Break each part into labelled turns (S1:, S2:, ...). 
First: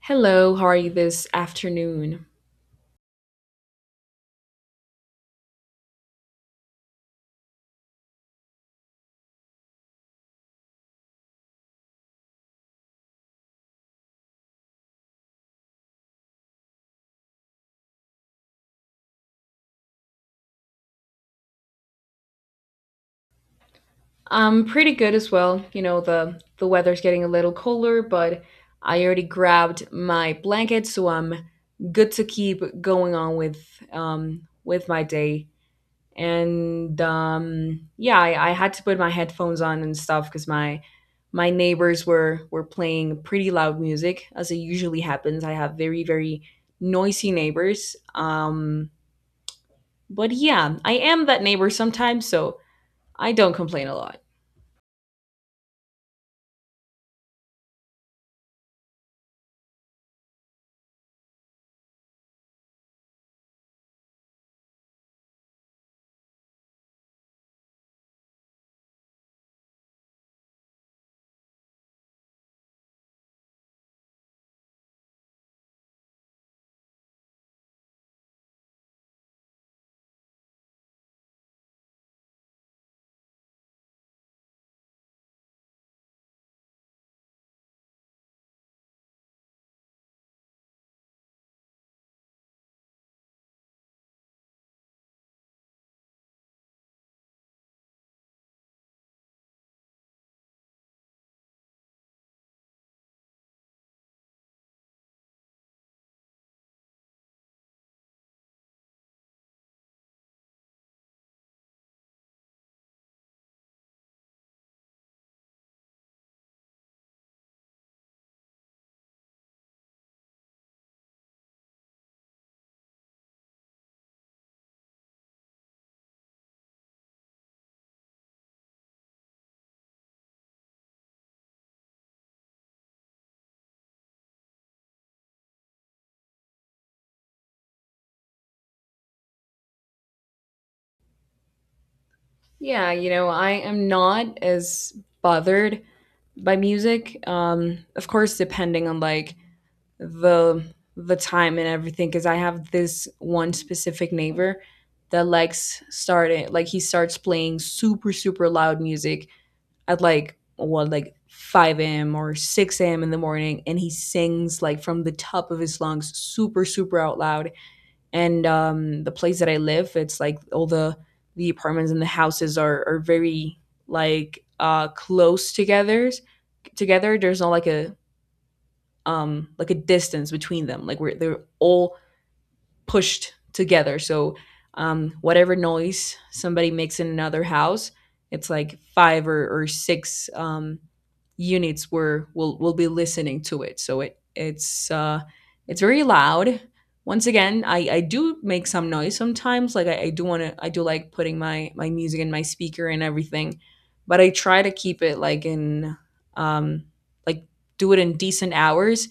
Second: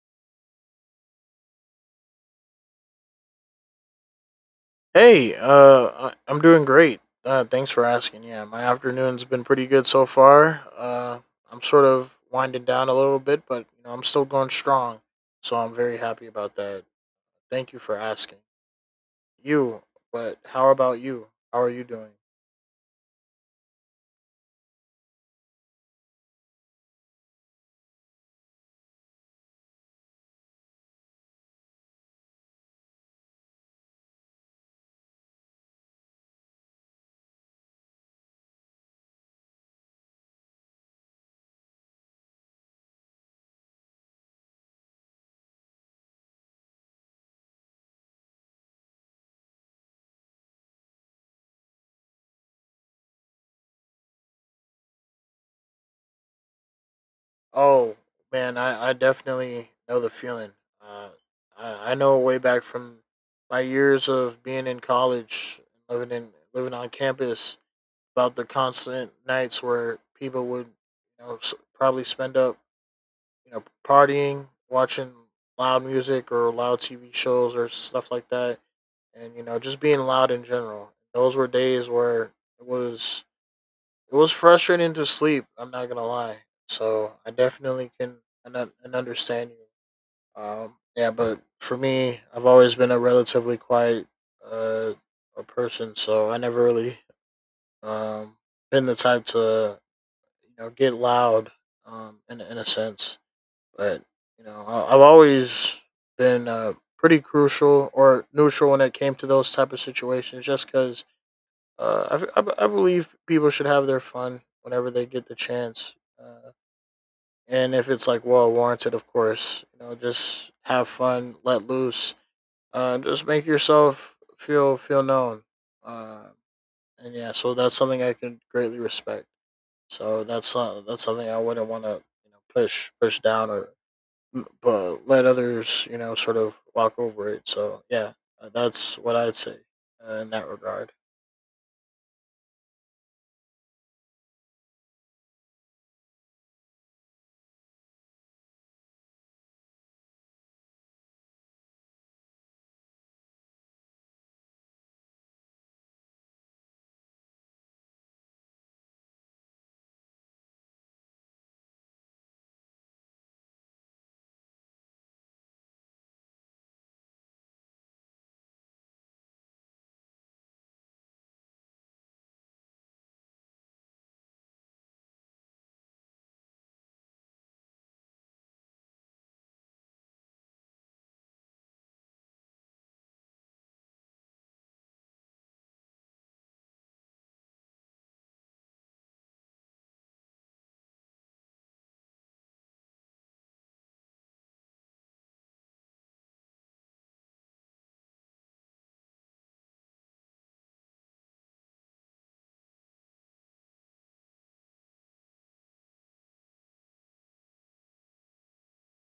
S1: Hello, how are you this afternoon?
S2: Hey, I'm doing great. Thanks for asking. Yeah, my afternoon's been pretty good so far. I'm sort of winding down a little bit, but I'm still going strong, so I'm very happy about that. Thank you for asking. You, but how about you? How are you doing?
S1: I'm pretty good as well. You know, the weather's getting a little colder, but I already grabbed my blanket, so I'm good to keep going on with my day. And yeah, I had to put my headphones on and stuff because my neighbors were playing pretty loud music, as it usually happens. I have very, very noisy neighbors. But yeah, I am that neighbor sometimes, so I don't complain a lot.
S2: Oh man, I definitely know the feeling. Uh, I know way back from my years of being in college, living on campus, about the constant nights where people would, probably spend up, partying, watching loud music or loud TV shows or stuff like that, and just being loud in general. Those were days where it was it was frustrating to sleep. I'm not gonna lie. So I definitely can and understand you. Yeah, but for me, I've always been a relatively quiet uh, a person, so I never really um, been the type to get loud, in a sense, but I've always been pretty crucial or neutral when it came to those type of situations, just because I, f- I, b- I believe people should have their fun whenever they get the chance uh, and if it's like well warranted, of course, just have fun, let loose, just make yourself feel known uh, and yeah, so that's something I can greatly respect. So that's something I wouldn't want to push down or, but let others sort of walk over it. So yeah, that's what I'd say, in that regard.
S1: Yeah, you know, I am not as bothered by music. Of course, depending on like the the time and everything, because I have this one specific neighbor that likes starting like he starts playing super super loud music at like what like 5 a.m. or 6 a.m. in the morning, and he sings like from the top of his lungs, super super out loud. And the place that I live, it's like all the apartments and the houses are very close together. Together, there's not like a distance between them. Like we're they're all pushed together. So whatever noise somebody makes in another house, it's like five or six units where will be listening to it. So it's very loud. Once again, I do make some noise sometimes. Like I do want to I do like putting my music in my speaker and everything, but I try to keep it like in um, like do it in decent hours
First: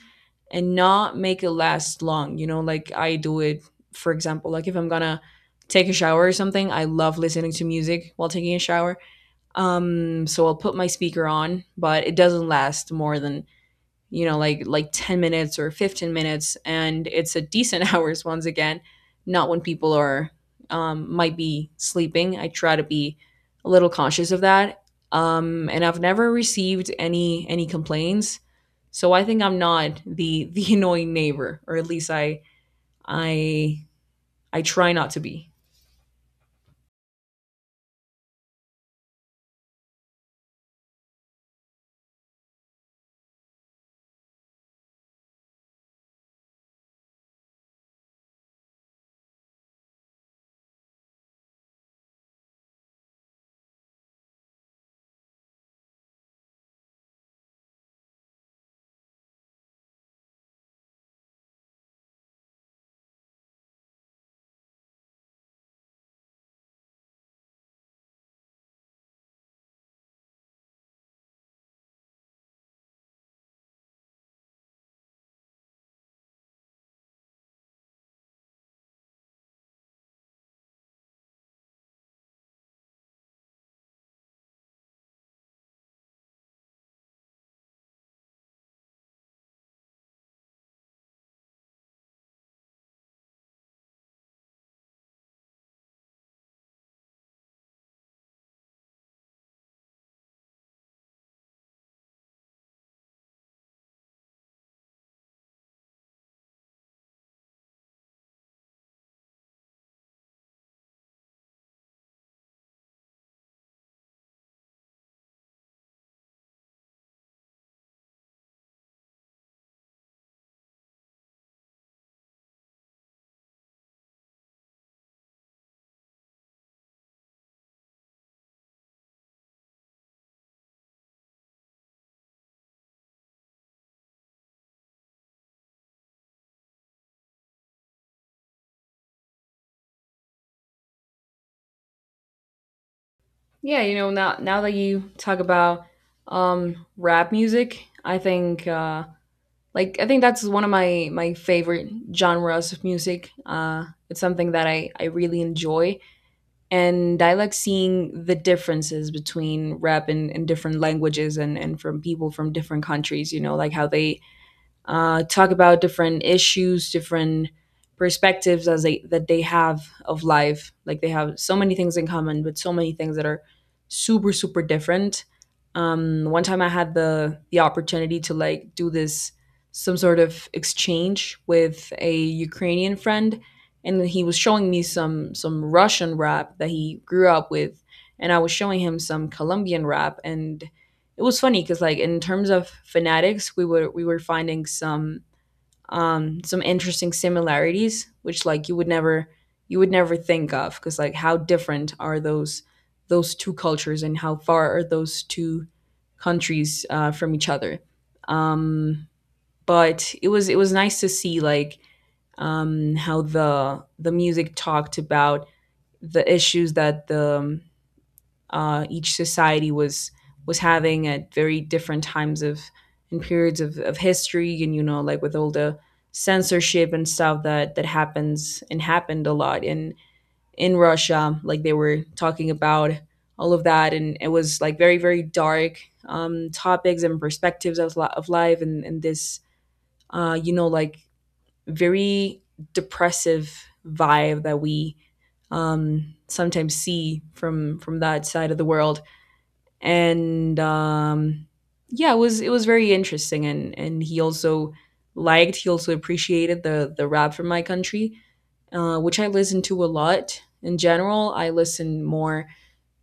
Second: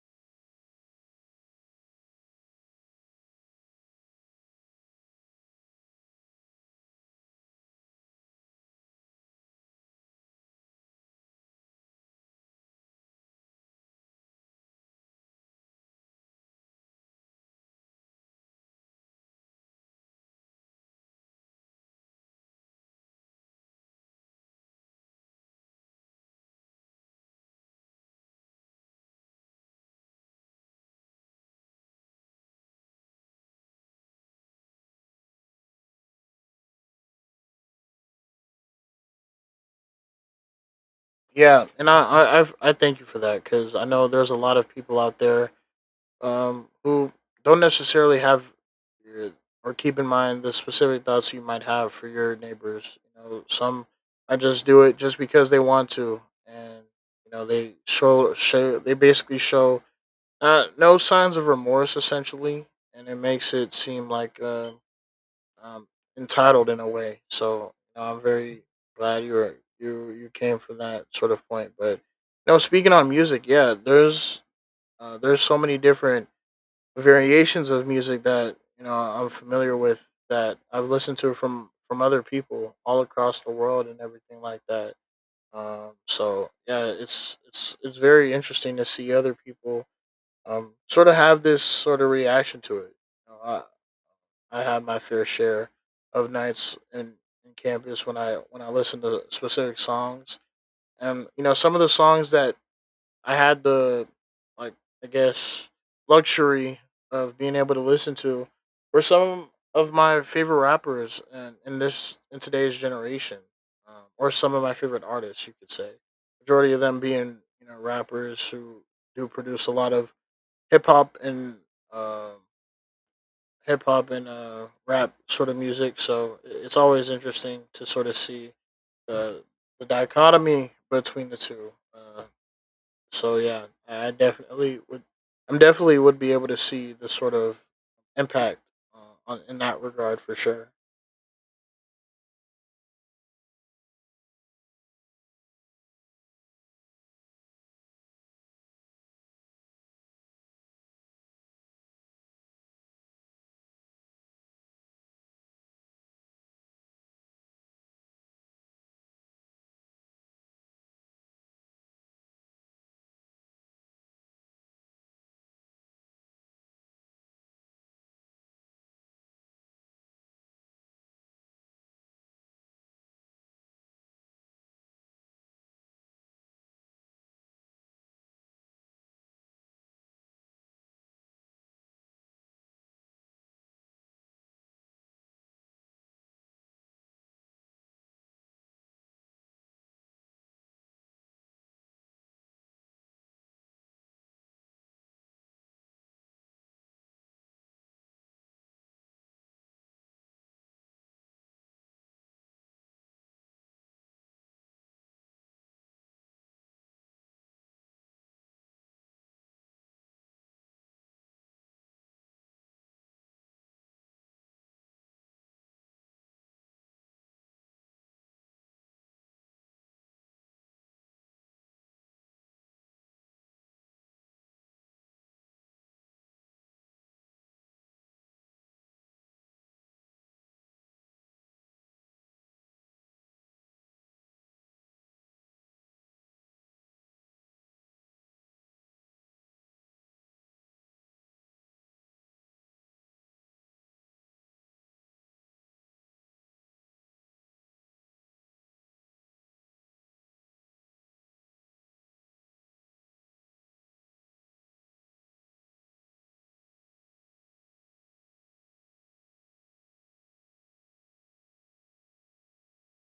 S1: and not make it last long. You know, like I do it for example like if I'm gonna take a shower or something. I love listening to music while taking a shower, so I'll put my speaker on, but it doesn't last more than 10 minutes or 15 minutes, and it's a decent hours. Once again, not when people are might be sleeping. I try to be a little conscious of that. And I've never received any complaints, so I think I'm not the the annoying neighbor, or at least i I try not to be.
S2: Yeah, and I thank you for that, because I know there's a lot of people out there who don't necessarily have your, or keep in mind the specific thoughts you might have for your neighbors. You know, some I just do it just because they want to, and they basically show no signs of remorse, essentially, and it makes it seem like um, entitled in a way. So I'm very glad you were, you came from that sort of point. But no, speaking on music, yeah, there's so many different variations of music that I'm familiar with, that I've listened to from other people all across the world and everything like that. So yeah, it's very interesting to see other people, sort of have this sort of reaction to it. You know, I had my fair share of nights in campus when I listened to specific songs, and some of the songs that I had the like I guess luxury of being able to listen to were some of my favorite rappers in today's generation, or some of my favorite artists, you could say. Majority of them being rappers who do produce a lot of hip hop and uh, hip hop and, rap sort of music. So it's always interesting to sort of see the the dichotomy between the two. So yeah, I definitely would. I'm definitely would be able to see the sort of impact, in that regard, for sure.
S1: Yeah, you know, now that you talk about rap music, I think I think that's one of my favorite genres of music. Uh, it's something that I really enjoy, and I like seeing the differences between rap and different languages and from people from different countries, you know, like how they talk about different issues, different perspectives as they that they have of life. Like they have so many things in common, but so many things that are super super different. One time I had the opportunity to like do this some sort of exchange with a Ukrainian friend, and he was showing me some Russian rap that he grew up with, and I was showing him some Colombian rap. And it was funny because like in terms of fanatics we were finding some interesting similarities, which like you would never think of, because like how different are those two cultures and how far are those two countries, from each other. Um but it was nice to see like how the music talked about the issues that the each society was having at very different times of and periods of history. And you know like with all the censorship and stuff that happens and happened a lot in Russia. Like they were talking about all of that, and it was like very very dark topics and perspectives of, of life, and this uh you know like very depressive vibe that we sometimes see from that side of the world. And yeah, it was very interesting. And he also he also appreciated the rap from my country, which I listen to a lot. In general, I listen more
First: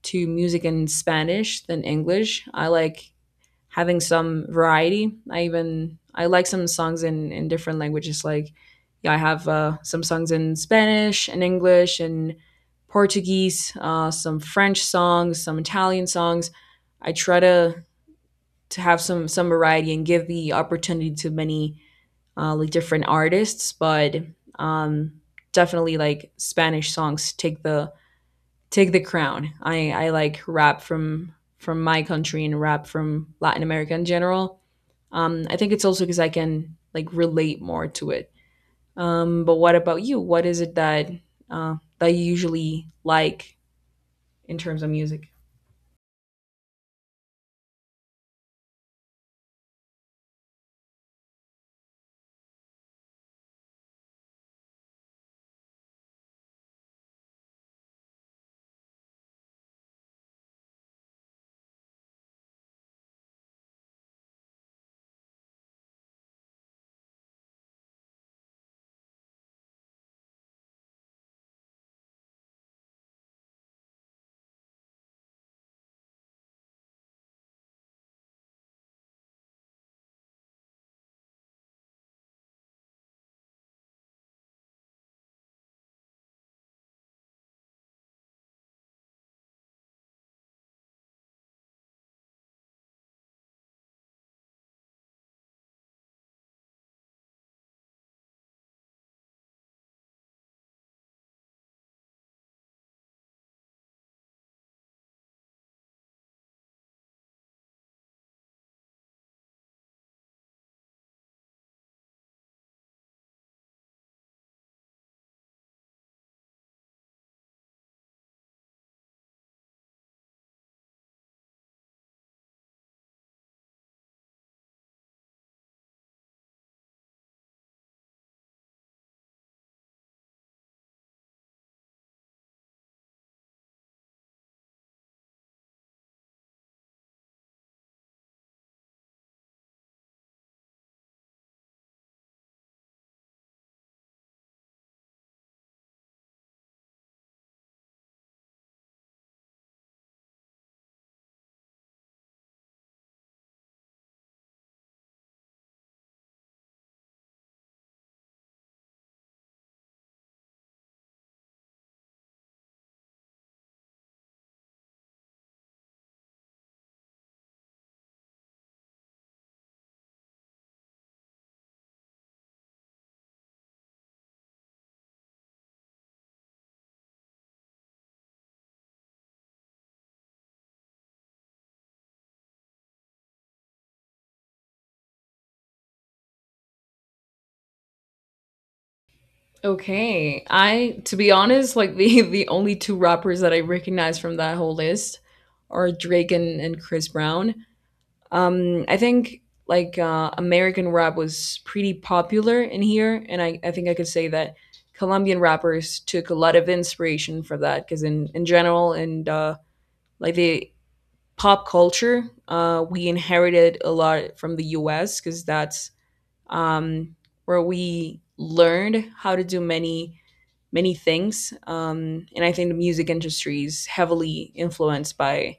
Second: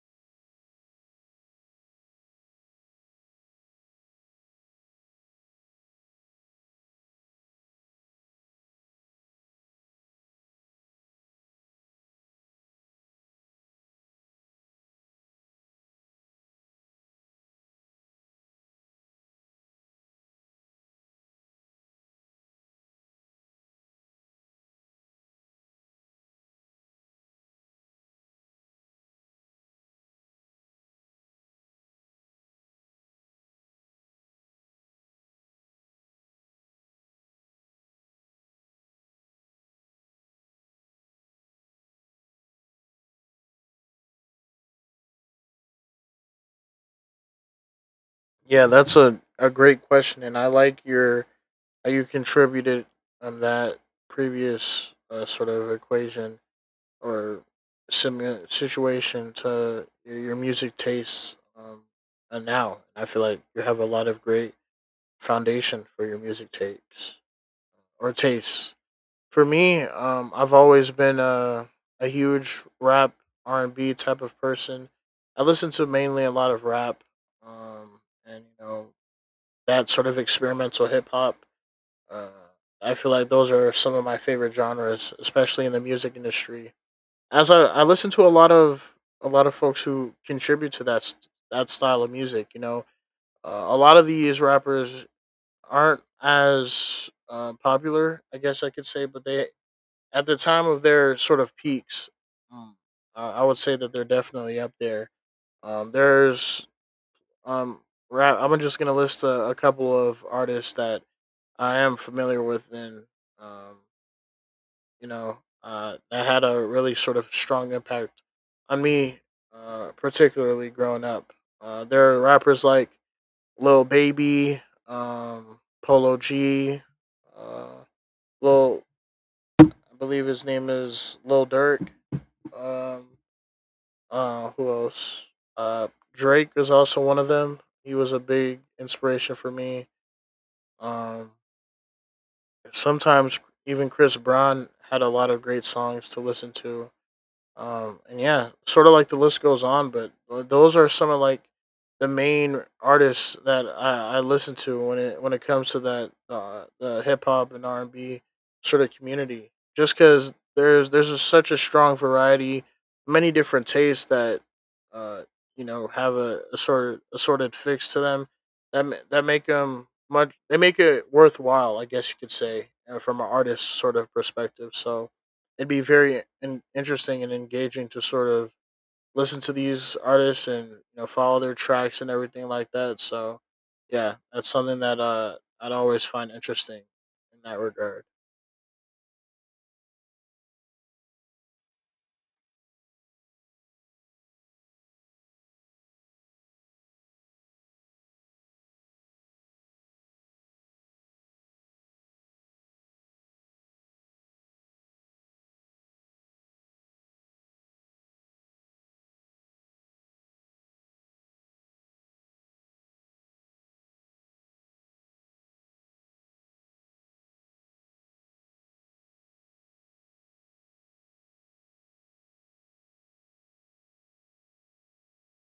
S1: to music in Spanish than English. I like having some variety. I like some songs in different languages. Like yeah, I have some songs in Spanish and English and Portuguese, some French songs, some Italian songs. I try to have some variety and give the opportunity to many like different artists, but um, definitely like Spanish songs take the crown. I like rap from my country and rap from Latin America in general. I think it's also because I can like relate more to it. But what about you? What is it that that you usually like in terms of music?
S2: Yeah, that's a great question, and I like your how you contributed, that previous sort of equation or similar situation to your music tastes, and now. I feel like you have a lot of great foundation for your music takes or tastes. For me, I've always been a huge rap R&B type of person. I listen to mainly a lot of rap, and that sort of experimental hip hop. Uh, I feel like those are some of my favorite genres, especially in the music industry, as I listen to a lot of folks who contribute to that style of music. You know, a lot of these rappers aren't as popular, I guess I could say, but they, at the time of their sort of peaks, um, I would say that they're definitely up there. There's um rap. I'm just gonna list a couple of artists that I am familiar with, and um, that had a really sort of strong impact on me, particularly growing up. There are rappers like Lil Baby, Polo G, uh, Lil, I believe his name is Lil Durk. Um, who else? Uh, Drake is also one of them. He was a big inspiration for me. Um, Sometimes even Chris Brown had a lot of great songs to listen to. And yeah, sort of like the list goes on, but those are some of like the main artists that I listen to when it comes to that, the hip hop and R&B sort of community. Just because there's such a strong variety, many different tastes that uh, have a assorted fix to them, that make them much they make it worthwhile, I guess you could say, from an artist sort of perspective. So it'd be very interesting and engaging to sort of listen to these artists and follow their tracks and everything like that. So yeah, that's something that I'd always find interesting in that regard.
S1: Okay, I to be honest, like the the only two rappers that I recognize from that whole list are Drake and Chris Brown. I think American rap was pretty popular in here, and I think I could say that Colombian rappers took a lot of inspiration for that because in general. And the pop culture, uh, we inherited a lot from the US, because that's um, where we learned how to do many things. And I think the music industry is heavily influenced by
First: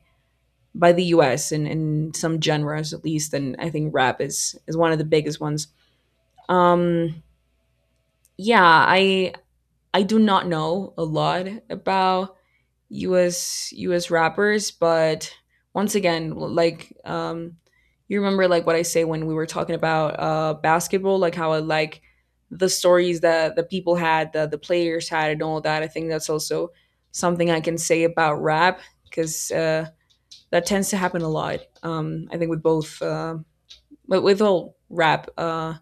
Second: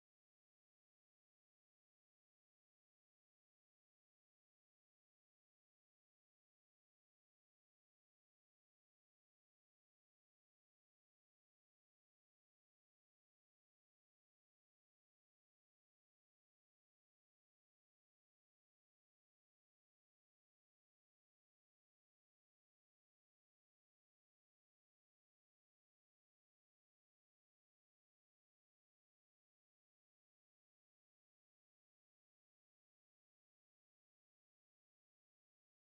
S1: the US and some genres at least. And I think rap is one of the biggest ones. Um, yeah, I do not know a lot about US rappers, but once again, you remember like what I say when we were talking about basketball, like how I like the stories that the people had, the players had and all that. I think that's also something I can say about rap, because that tends to happen a lot. I think with both but with all rap,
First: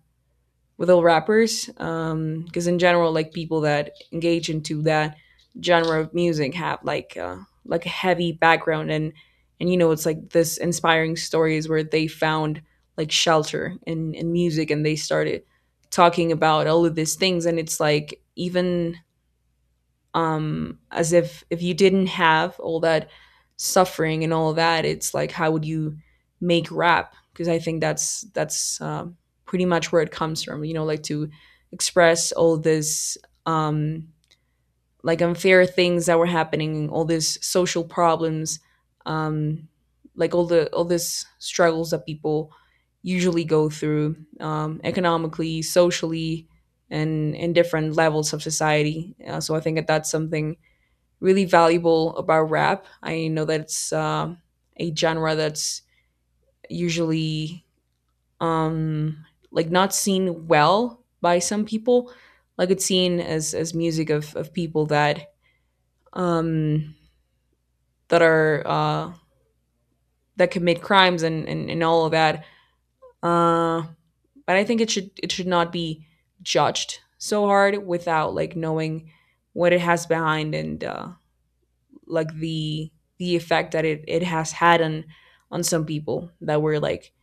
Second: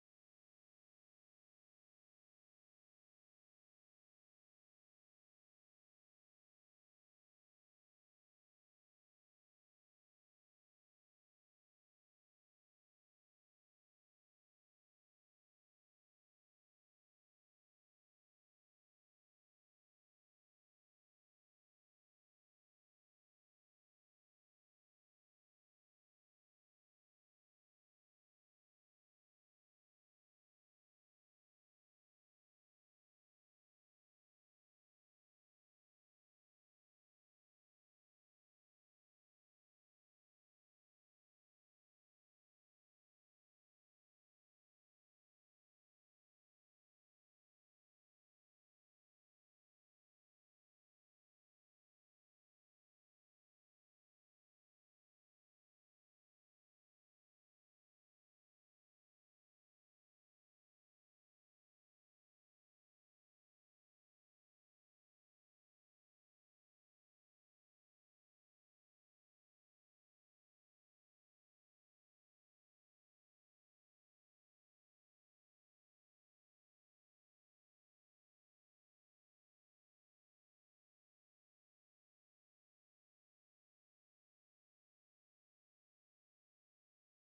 S1: with all rappers, because in general like people that engage into that genre of music have a heavy background. And you know it's like this inspiring stories where they found like shelter in music, and they started talking about all of these things. And it's like even as if you didn't have all that suffering and all that, it's like how would you make rap, because I think that's pretty much where it comes from, you know, like to express all this um like unfair things that were happening, all these social problems, um like all the all this struggles that people usually go through, economically, socially, and in different levels of society. So I think that that's something really valuable about rap. I know that it's a genre that's usually um, like not seen well by some people. Like it's seen as music of people that um, that are that commit crimes and, and all of that. Uh, but I think it should not be judged so hard without like knowing what it has behind. And like the the effect that it has had on some people that were like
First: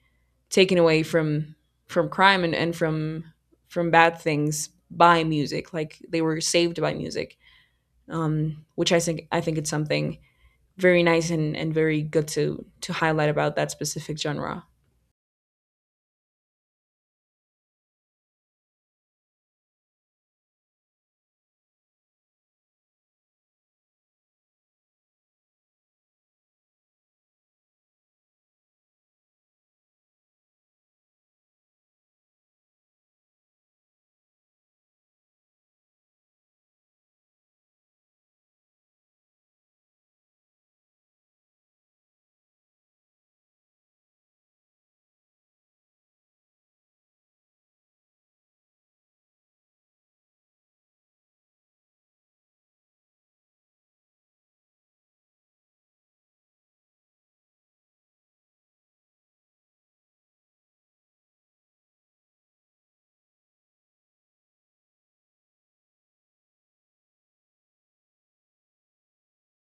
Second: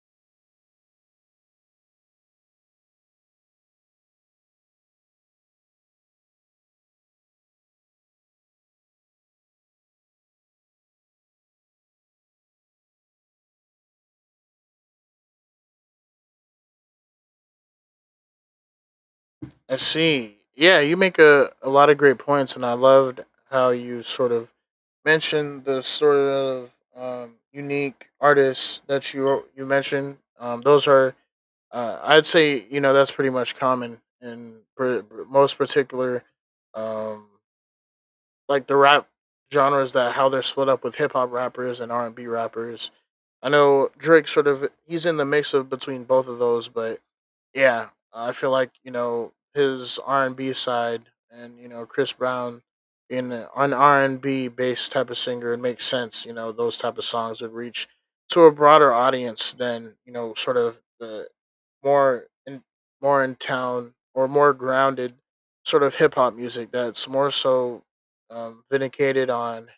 S1: taken away from crime and from bad things by music, like they were saved by music. Which I think it's something very nice and very good to highlight about that specific genre.
S2: I see. Yeah, you make a lot of great points, and I loved how you sort of mentioned the sort of, unique artists that you mentioned. I'd say, you know, that's pretty much common most particular, um, like the rap genres, that how they're split up with hip hop rappers and R&B rappers. I know Drake, he's in the mix of between both of those, but yeah, I feel like his R&B side, and Chris Brown in an R&B based type of singer. It makes sense, you know, those type of songs would reach to a broader audience than sort of the more in more in town, or more grounded sort of hip hop music that's more so, vindicated on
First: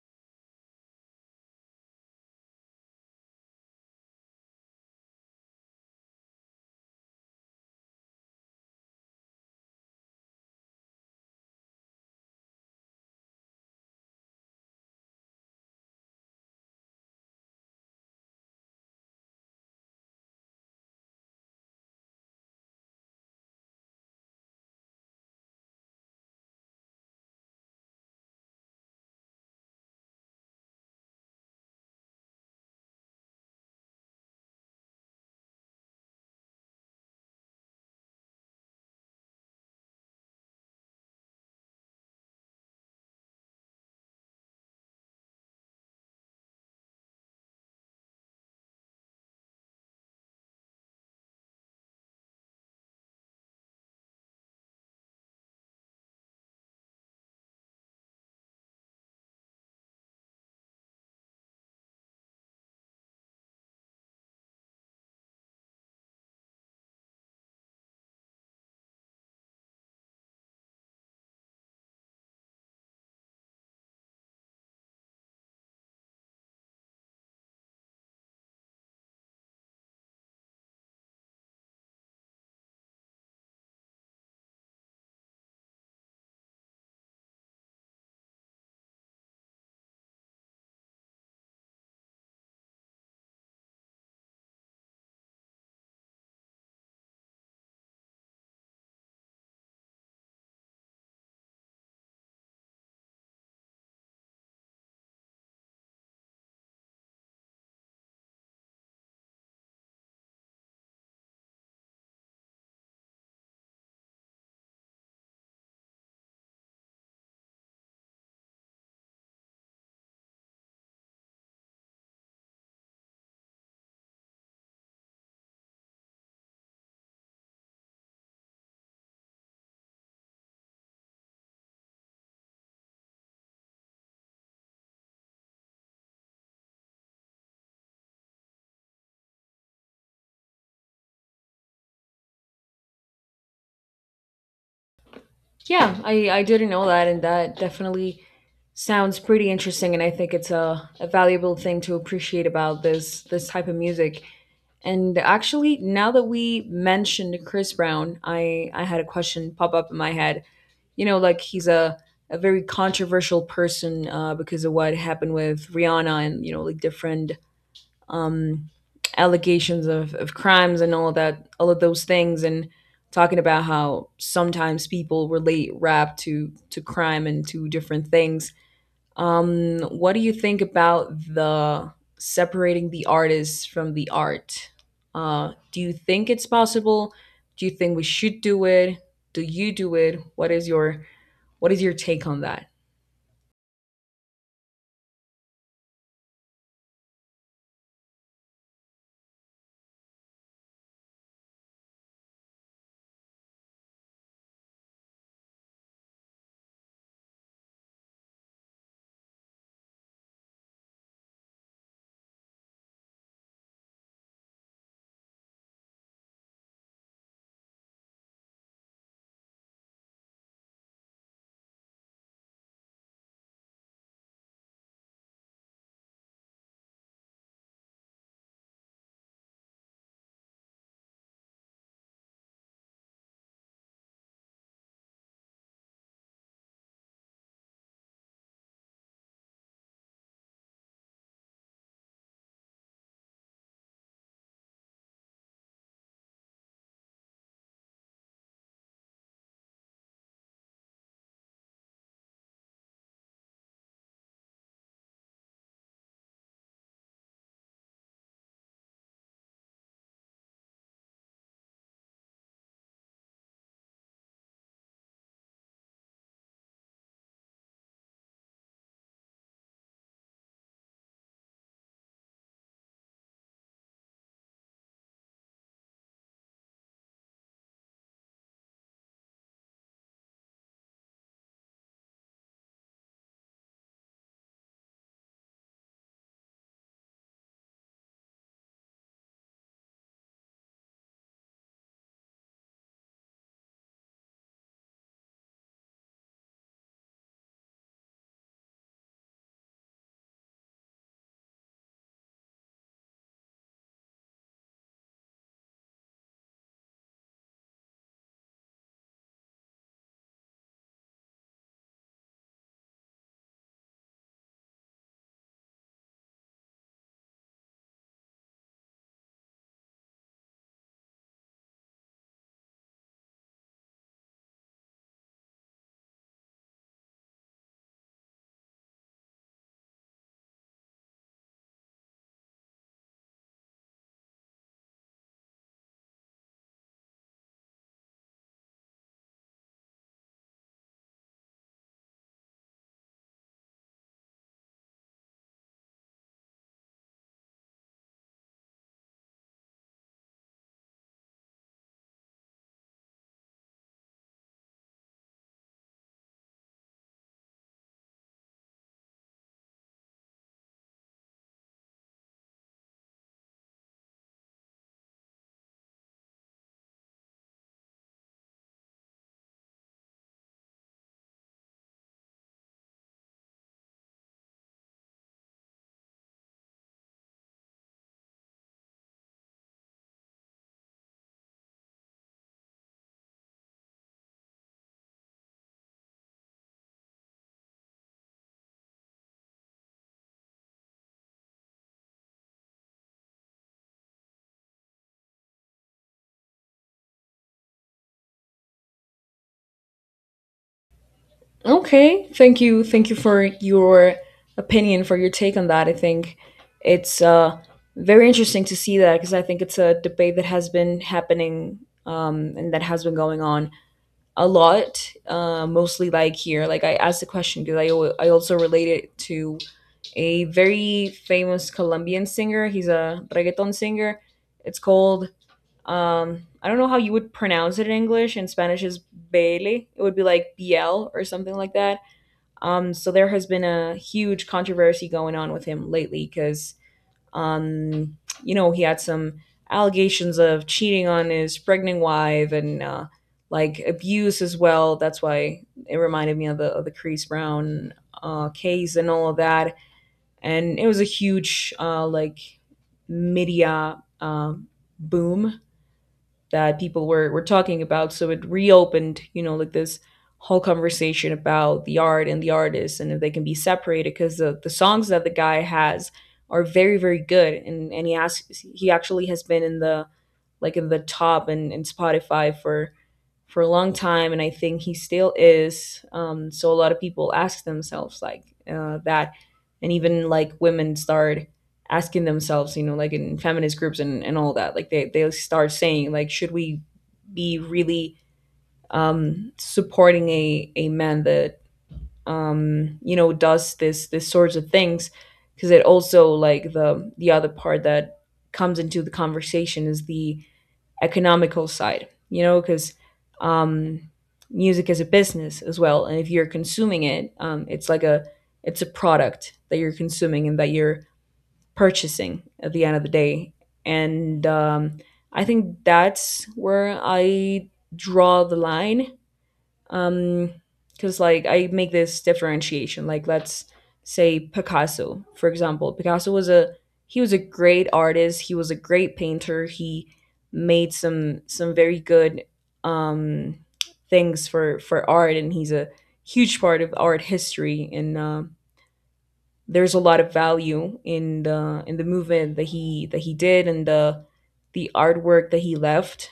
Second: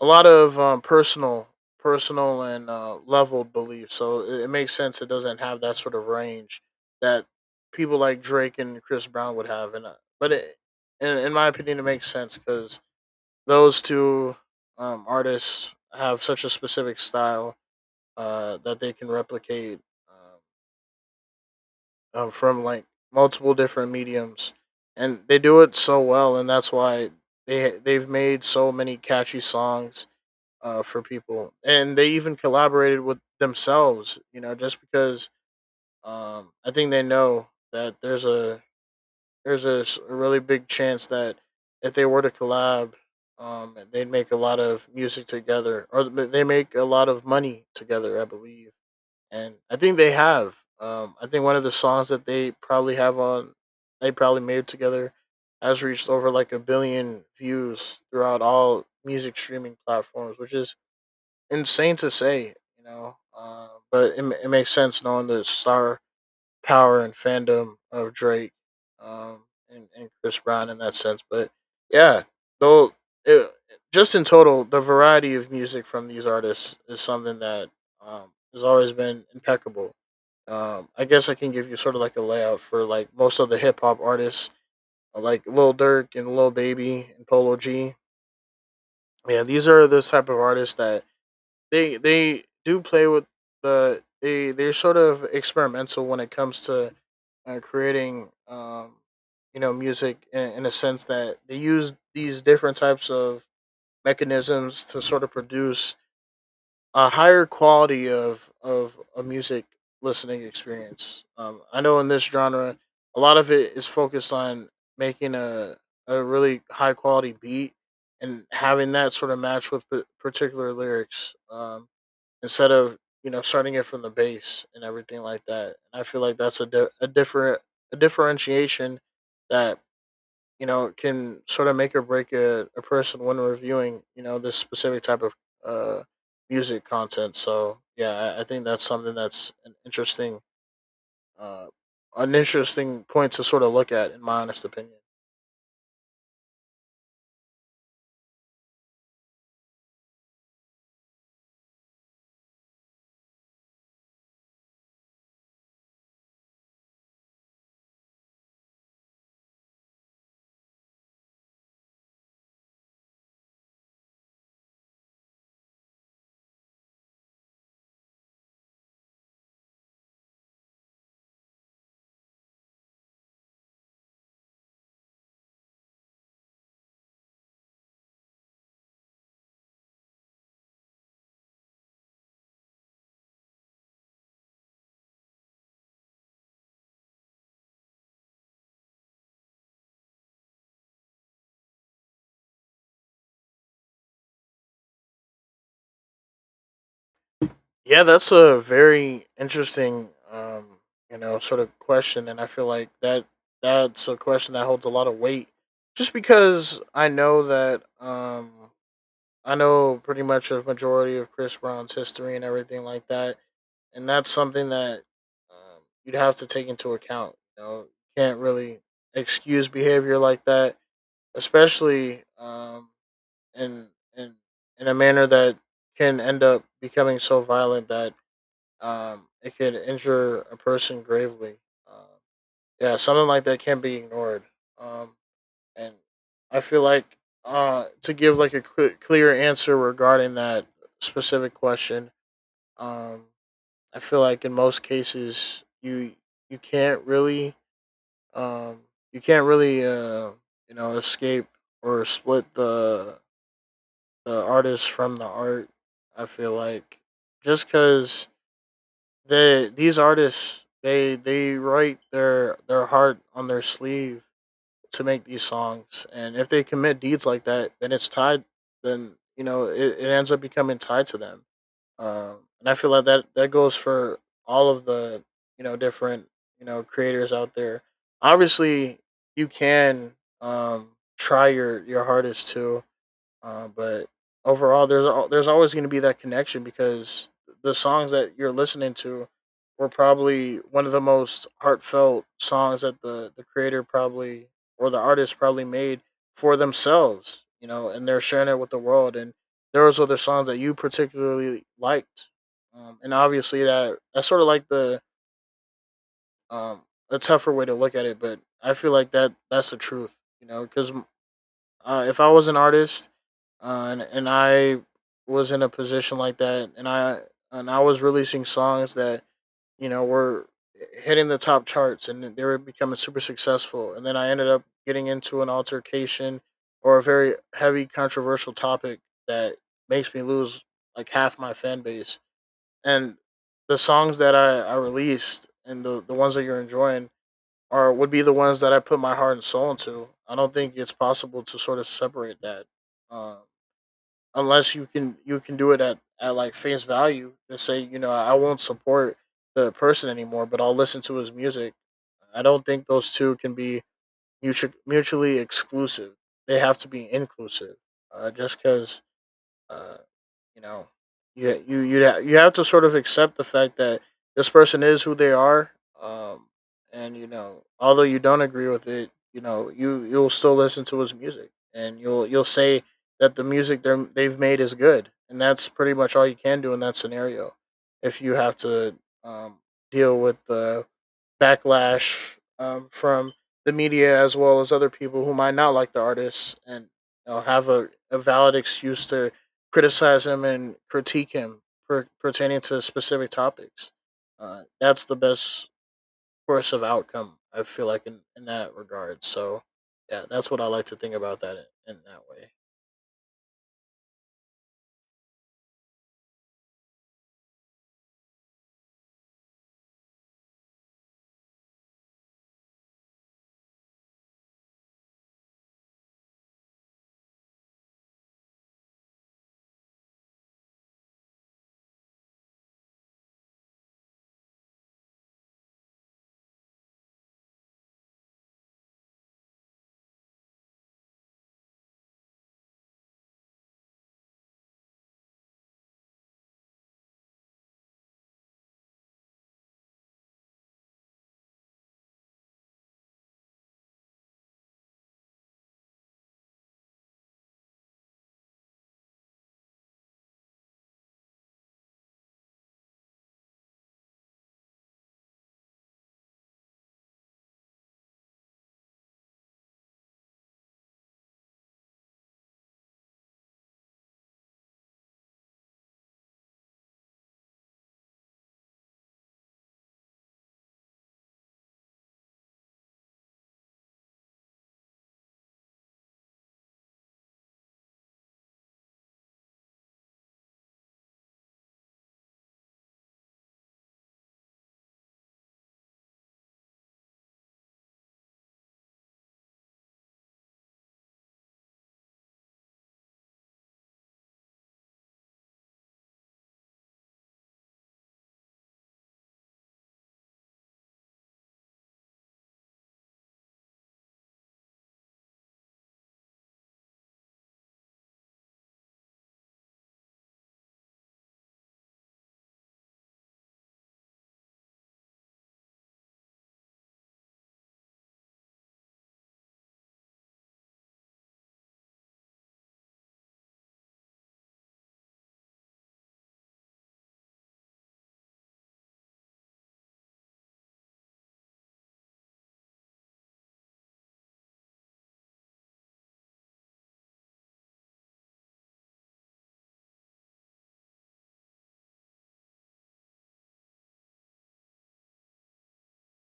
S2: a lot of, personal and, leveled beliefs, so it makes sense it doesn't have that sort of range that people like Drake and Chris Brown would have, and but in my opinion, it makes sense because those two artists have such a specific style, that they can replicate um, from like multiple different mediums, and they do it so well, and that's why they've made so many catchy songs, for people, and they even collaborated with themselves. You know, just because, I think they know that a really big chance that if they were to collab, they'd make a lot of music together, or they make a lot of money together. I believe, and I think they have. I think one of the songs that they probably made together has reached over like a billion views throughout all music streaming platforms, which is insane to say, you know, but it makes sense, knowing the star power and fandom of Drake um, and Chris Brown in that sense. But yeah, though, it, just in total, the variety of music from these artists is something that, has always been impeccable. I guess I can give you sort of like a layout for like most of the hip hop artists, like Lil Durk and Lil Baby and Polo G. Yeah, these are the type of artists that they do play with they're sort of experimental when it comes to, creating music in a sense that they use these different types of mechanisms to sort of produce a higher quality of a music listening experience. I know in this genre, a lot of it is focused on making a really high quality beat and having that sort of match with particular lyrics. Instead of starting it from the base and everything like that. And I feel like that's a differentiation that can sort of make or break a person when reviewing this specific type of uh music content. So yeah, I think that's something that's uh an interesting point to sort of look at, in my honest opinion.
S1: Yeah, I didn't know that, and that definitely sounds pretty interesting. And I think it's a valuable thing to appreciate about this type of music. And actually, now that we mentioned Chris Brown, I had a question pop up in my head. You know, like he's a very controversial person, because of what happened with Rihanna, and you know like different um, allegations of crimes and all of that, all of those things, and talking about how sometimes people relate rap to crime and to different things. What do you think about the separating the artists from the art? Do you think it's possible? Do you think we should do it? Do you do it? What is your take on that?
S2: Yeah, that's a very interesting, sort of question, and I feel like that's a question that holds a lot of weight, just because I know that I know pretty much a majority of Chris Brown's history and everything like that, and that's something that you'd have to take into account. You know, you can't really excuse behavior like that, especially in in in a manner that can end up becoming so violent that it could injure a person gravely. Um, yeah, something like that can't be ignored. Um, and I feel like to give like a clear answer regarding that specific question, um, I feel like in most cases you can't really um, you can't really escape or split the artist from the art. I feel like just because They these artists they write their heart on their sleeve to make these songs, and if they commit deeds like that, then it's tied. Then you know it ends up becoming tied to them. And I feel like that goes for all of the different creators out there. Obviously, you can um, try your hardest to but overall, there's always going to be that connection because the songs that you're listening to were probably one of the most heartfelt songs that the creator probably or the artist probably made for themselves, you know, and they're sharing it with the world. And there was other songs that you particularly liked, and obviously that's sort of like the um, a tougher way to look at it, but I feel like that's the truth, you know, because if I was an artist, and I was in a position like that, and I was releasing songs that you know were hitting the top charts, and they were becoming super successful, and then I ended up getting into an altercation or a very heavy controversial topic that makes me lose like half my fan base, and the songs that I released and the ones that you're enjoying are would be the ones that I put my heart and soul into. I don't think it's possible to sort of separate that, uh, unless you can do it at like face value and say, you know, I won't support the person anymore, but I'll listen to his music. I don't think those two can be mutually exclusive. They have to be inclusive. Just because uh, you know, you have to sort of accept the fact that this person is who they are. Um, and you know, although you don't agree with it, you know, you'll still listen to his music, and you'll say that the music they've made is good, and that's pretty much all you can do in that scenario. If you have to um, deal with the backlash from the media as well as other people who might not like the artists, and you know, have a valid excuse to criticize him and critique him pertaining to specific topics. That's the best course of outcome. I feel like in that regard. So yeah, that's what I like to think about that in that
S1: Okay,
S2: way.
S1: thank you. Thank you for your opinion, for your take on that. I think it's very interesting to see that, because I think it's a debate that has been happening, and that has been going on a lot, mostly like here. Like I asked the question because I also relate it to a very famous Colombian singer. He's a reggaeton singer. It's called, I don't know how you would pronounce it in English. In Spanish is Bele. It would be like BL or something like that. So there has been a huge controversy going on with him lately because, um, you know, he had some allegations of cheating on his pregnant wife and like abuse as well. That's why it reminded me of the Chris Brown case and all of that. And it was a huge like media boom that people were talking about. So it reopened, you know, like this whole conversation about the art and the artists and if they can be separated because the songs that the guy has are very very good and he actually has been in the like in the top and in Spotify for a long time, and I think he still is. So a lot of people ask themselves like that, and even like women start asking themselves, you know, like in feminist groups and all that, like they start saying like, should we be really supporting a man that, you know, does this, this sorts of things? Cause it also like the other part that comes into the conversation is the economical side, you know, because um, music is a business as well, and if you're consuming it, it's like a it's a product that you're consuming and that you're purchasing at the end of the day, and I think that's where I draw the line um because like I make this differentiation, like let's say Picasso for example. Picasso was a he was a great artist, he was a great painter, he made some very good um things for art, and he's a huge part of art history, and there's a lot of value in the movement that he did and the artwork that he left.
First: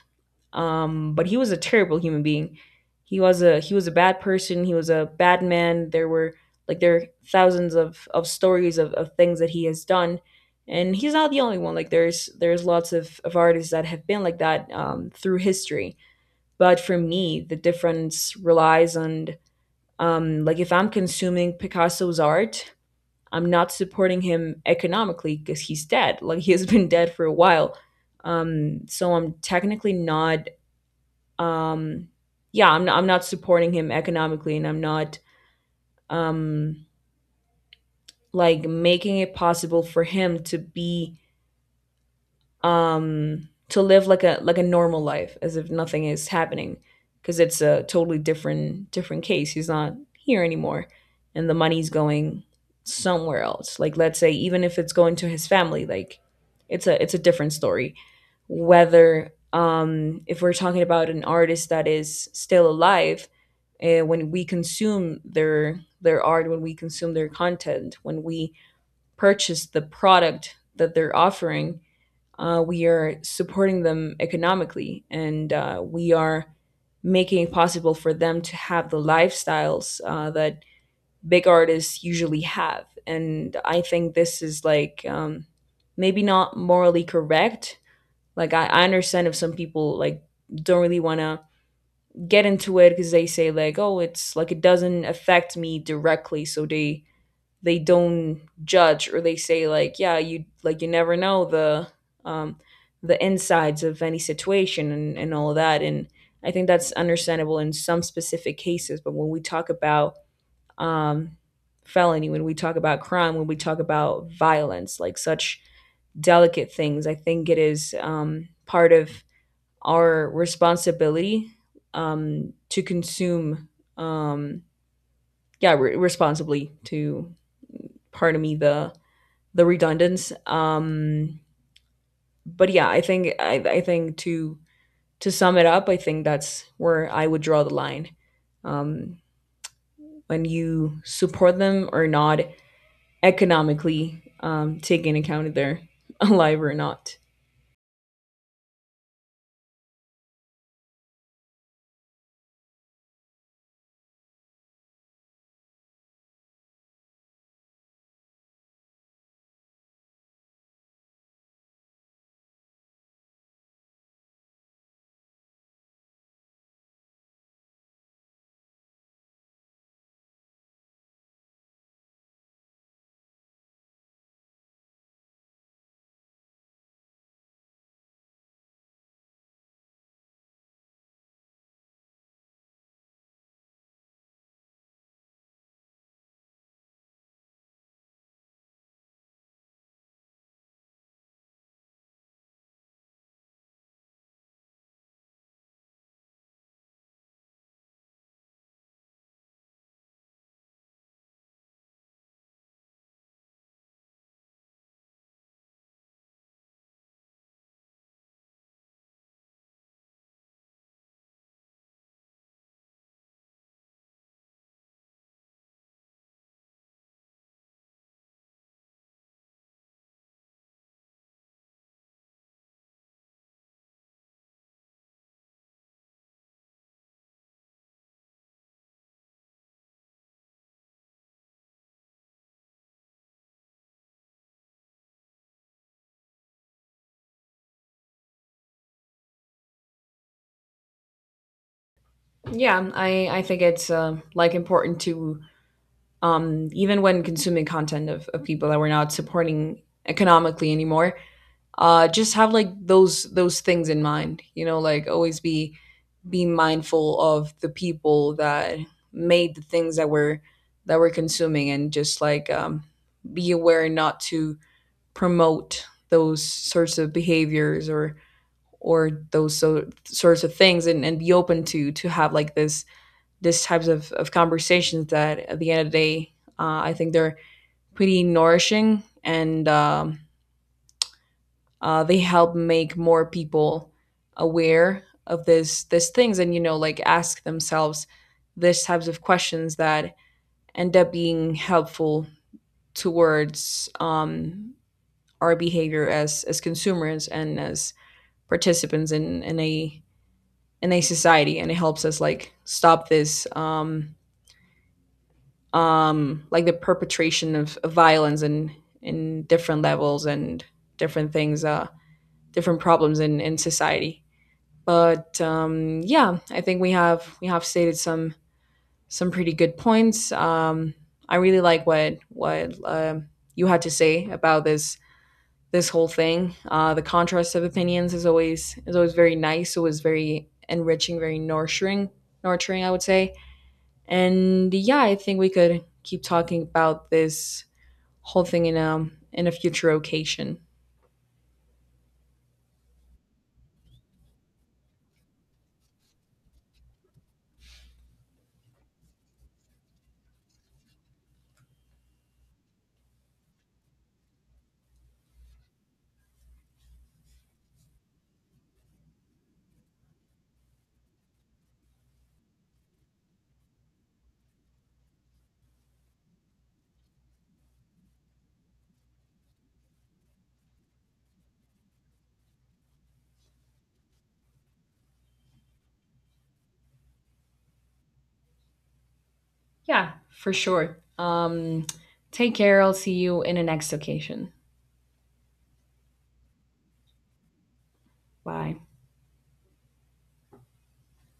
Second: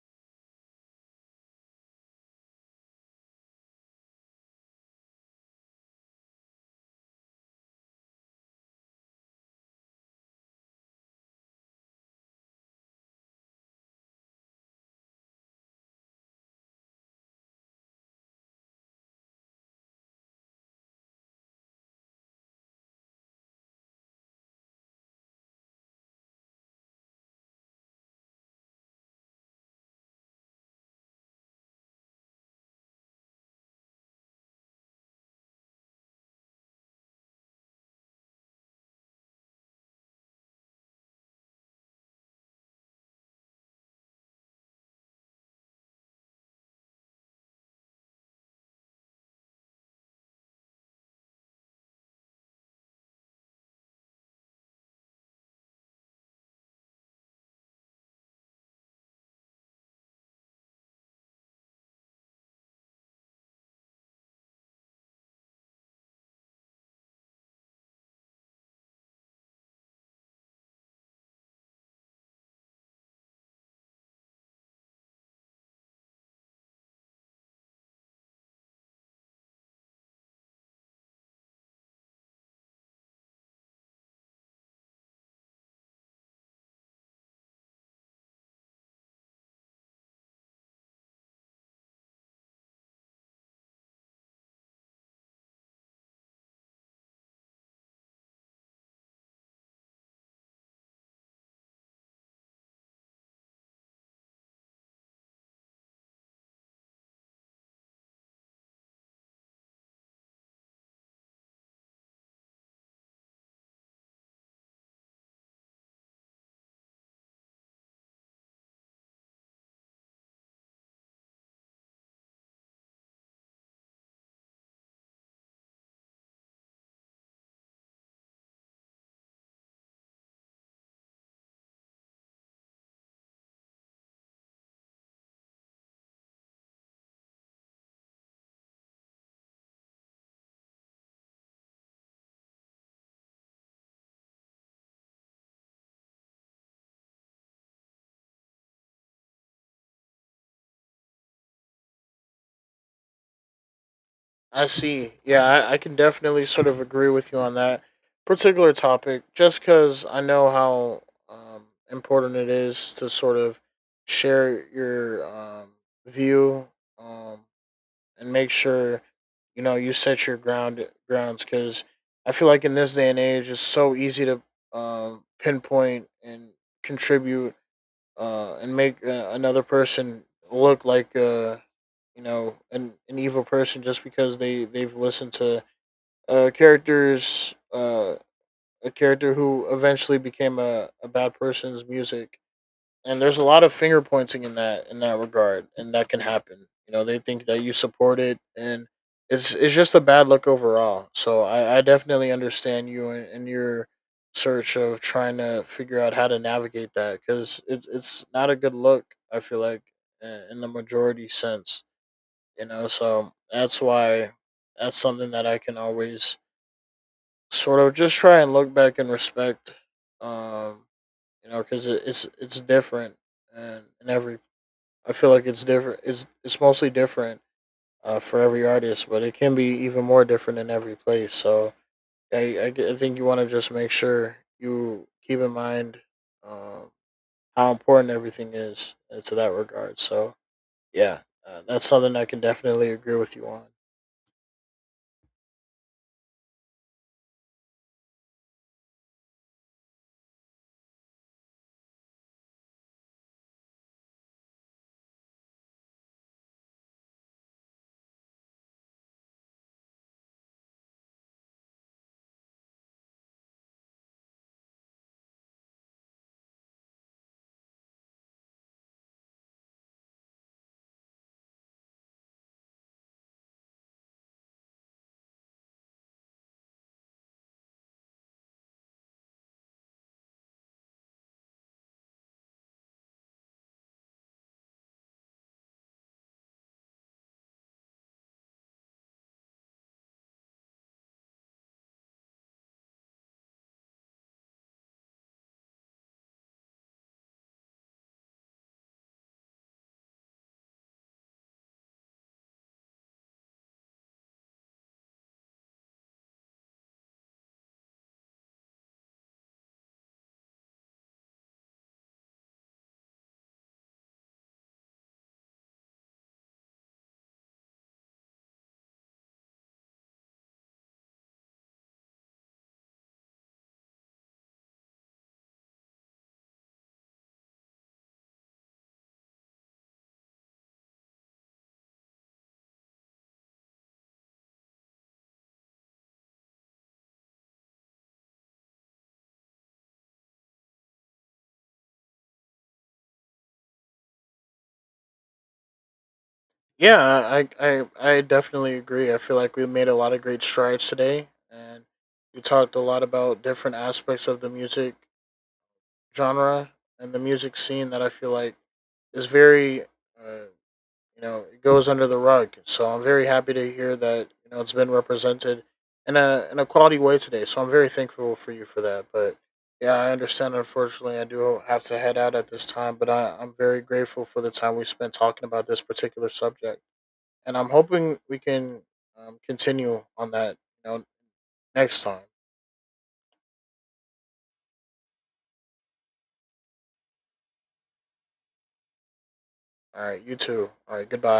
S1: But he was a terrible human being. He was a bad person. He was a bad man. There were like there are thousands of stories of things that he has done, and he's not the only one. Like there's lots of artists that have been like that through history. But for me, the difference relies on like if I'm consuming Picasso's art, I'm not supporting him economically because he's dead. Like he has been dead for a while. So I'm technically um not. I'm not supporting him economically and I'm not um like making it possible for him to be to live like a normal life as if nothing is happening, because it's a totally different case. He's not here anymore, and the money's going somewhere else. Like let's say even if it's going to his family, like it's a different story, whether if we're talking about an artist that is still alive. When we consume their art, when we consume their content, when we purchase the product that they're offering, we are supporting them economically, and we are making it possible for them to have the lifestyles that big artists usually have. And I think this is like maybe not morally correct. Like I understand if some people like don't really want to get into it because they say like, oh, it's like it doesn't affect me directly, so they don't judge, or they say like yeah you like you never know um the insides of any situation and all of that, and I think that's understandable in some specific cases. But when we talk about um felony, when we talk about crime, when we talk about violence, like such delicate things, I think it is part of our responsibility to consume um responsibly, to pardon me the redundance. But yeah, I think I think to sum it up, I think that's where I would draw the line. Um, when you support them or not economically, taking account if they're alive or not.
S2: I see. Yeah, I can definitely sort of agree with you on that particular topic, just because I know how um, important it is to sort of share your view, um, and make sure you know you set your grounds because I feel like in this day and age, it's so easy to pinpoint and contribute and make another person look like you know an evil person just because they've listened to characters a character who eventually became a bad person's music, and there's a lot of finger pointing in that regard, and that can happen. You know, they think that you support it, and it's just a bad look overall. So I definitely understand you in your search of trying to figure out how to navigate that because it's not a good look. I feel like in the majority sense, you know. So that's why that's something that I can always sort of just try and look back and respect, um, you know, because it's different and in every I feel like it's different. It's mostly different for every artist, but it can be even more different in every place. So I think you want to just make sure you keep in mind um, how important everything is to that regard. So yeah, that's something I can definitely
S1: Yeah,
S2: agree
S1: I
S2: with
S1: I
S2: you
S1: think
S2: on.
S1: it's like important to even when consuming content of people that we're not supporting economically anymore. Just have like those things in mind, you know, like always be mindful of the people that made the things that we're consuming, and just like be aware not to promote those sorts of behaviors or those so, sorts of things, and be open to have like this types of conversations that at the end of the day I think they're pretty nourishing and they help make more people aware of this these things, and you know like ask themselves these types of questions that end up being helpful towards our behavior as consumers and as participants in a society. And it helps us like stop this like the perpetration of violence and in different levels and different things, different problems in society. But yeah, I think we have stated some pretty good points. I really like what what you had to say about this this whole thing. The contrast of opinions is always very nice. It was very enriching, very nurturing, nurturing, I would say. And yeah, I think we could keep talking about this whole thing in a future occasion.
S2: Yeah, I I definitely agree. I feel like we made a lot of great strides today, and we talked a lot about different aspects of the music genre and the music scene that I feel like is very, you know, it goes under the rug. So I'm very happy to hear that you know it's been represented in a quality way today. So I'm very thankful for you for that. But yeah, I understand. Unfortunately, I do have to head out at this time. But I'm very grateful for the time we spent talking about this particular subject, and I'm hoping we can continue
S1: Yeah,
S2: on
S1: for
S2: that you
S1: sure.
S2: know next time.
S1: Take care. I'll see you in the next occasion. Bye.
S2: All right, you too. All right, goodbye.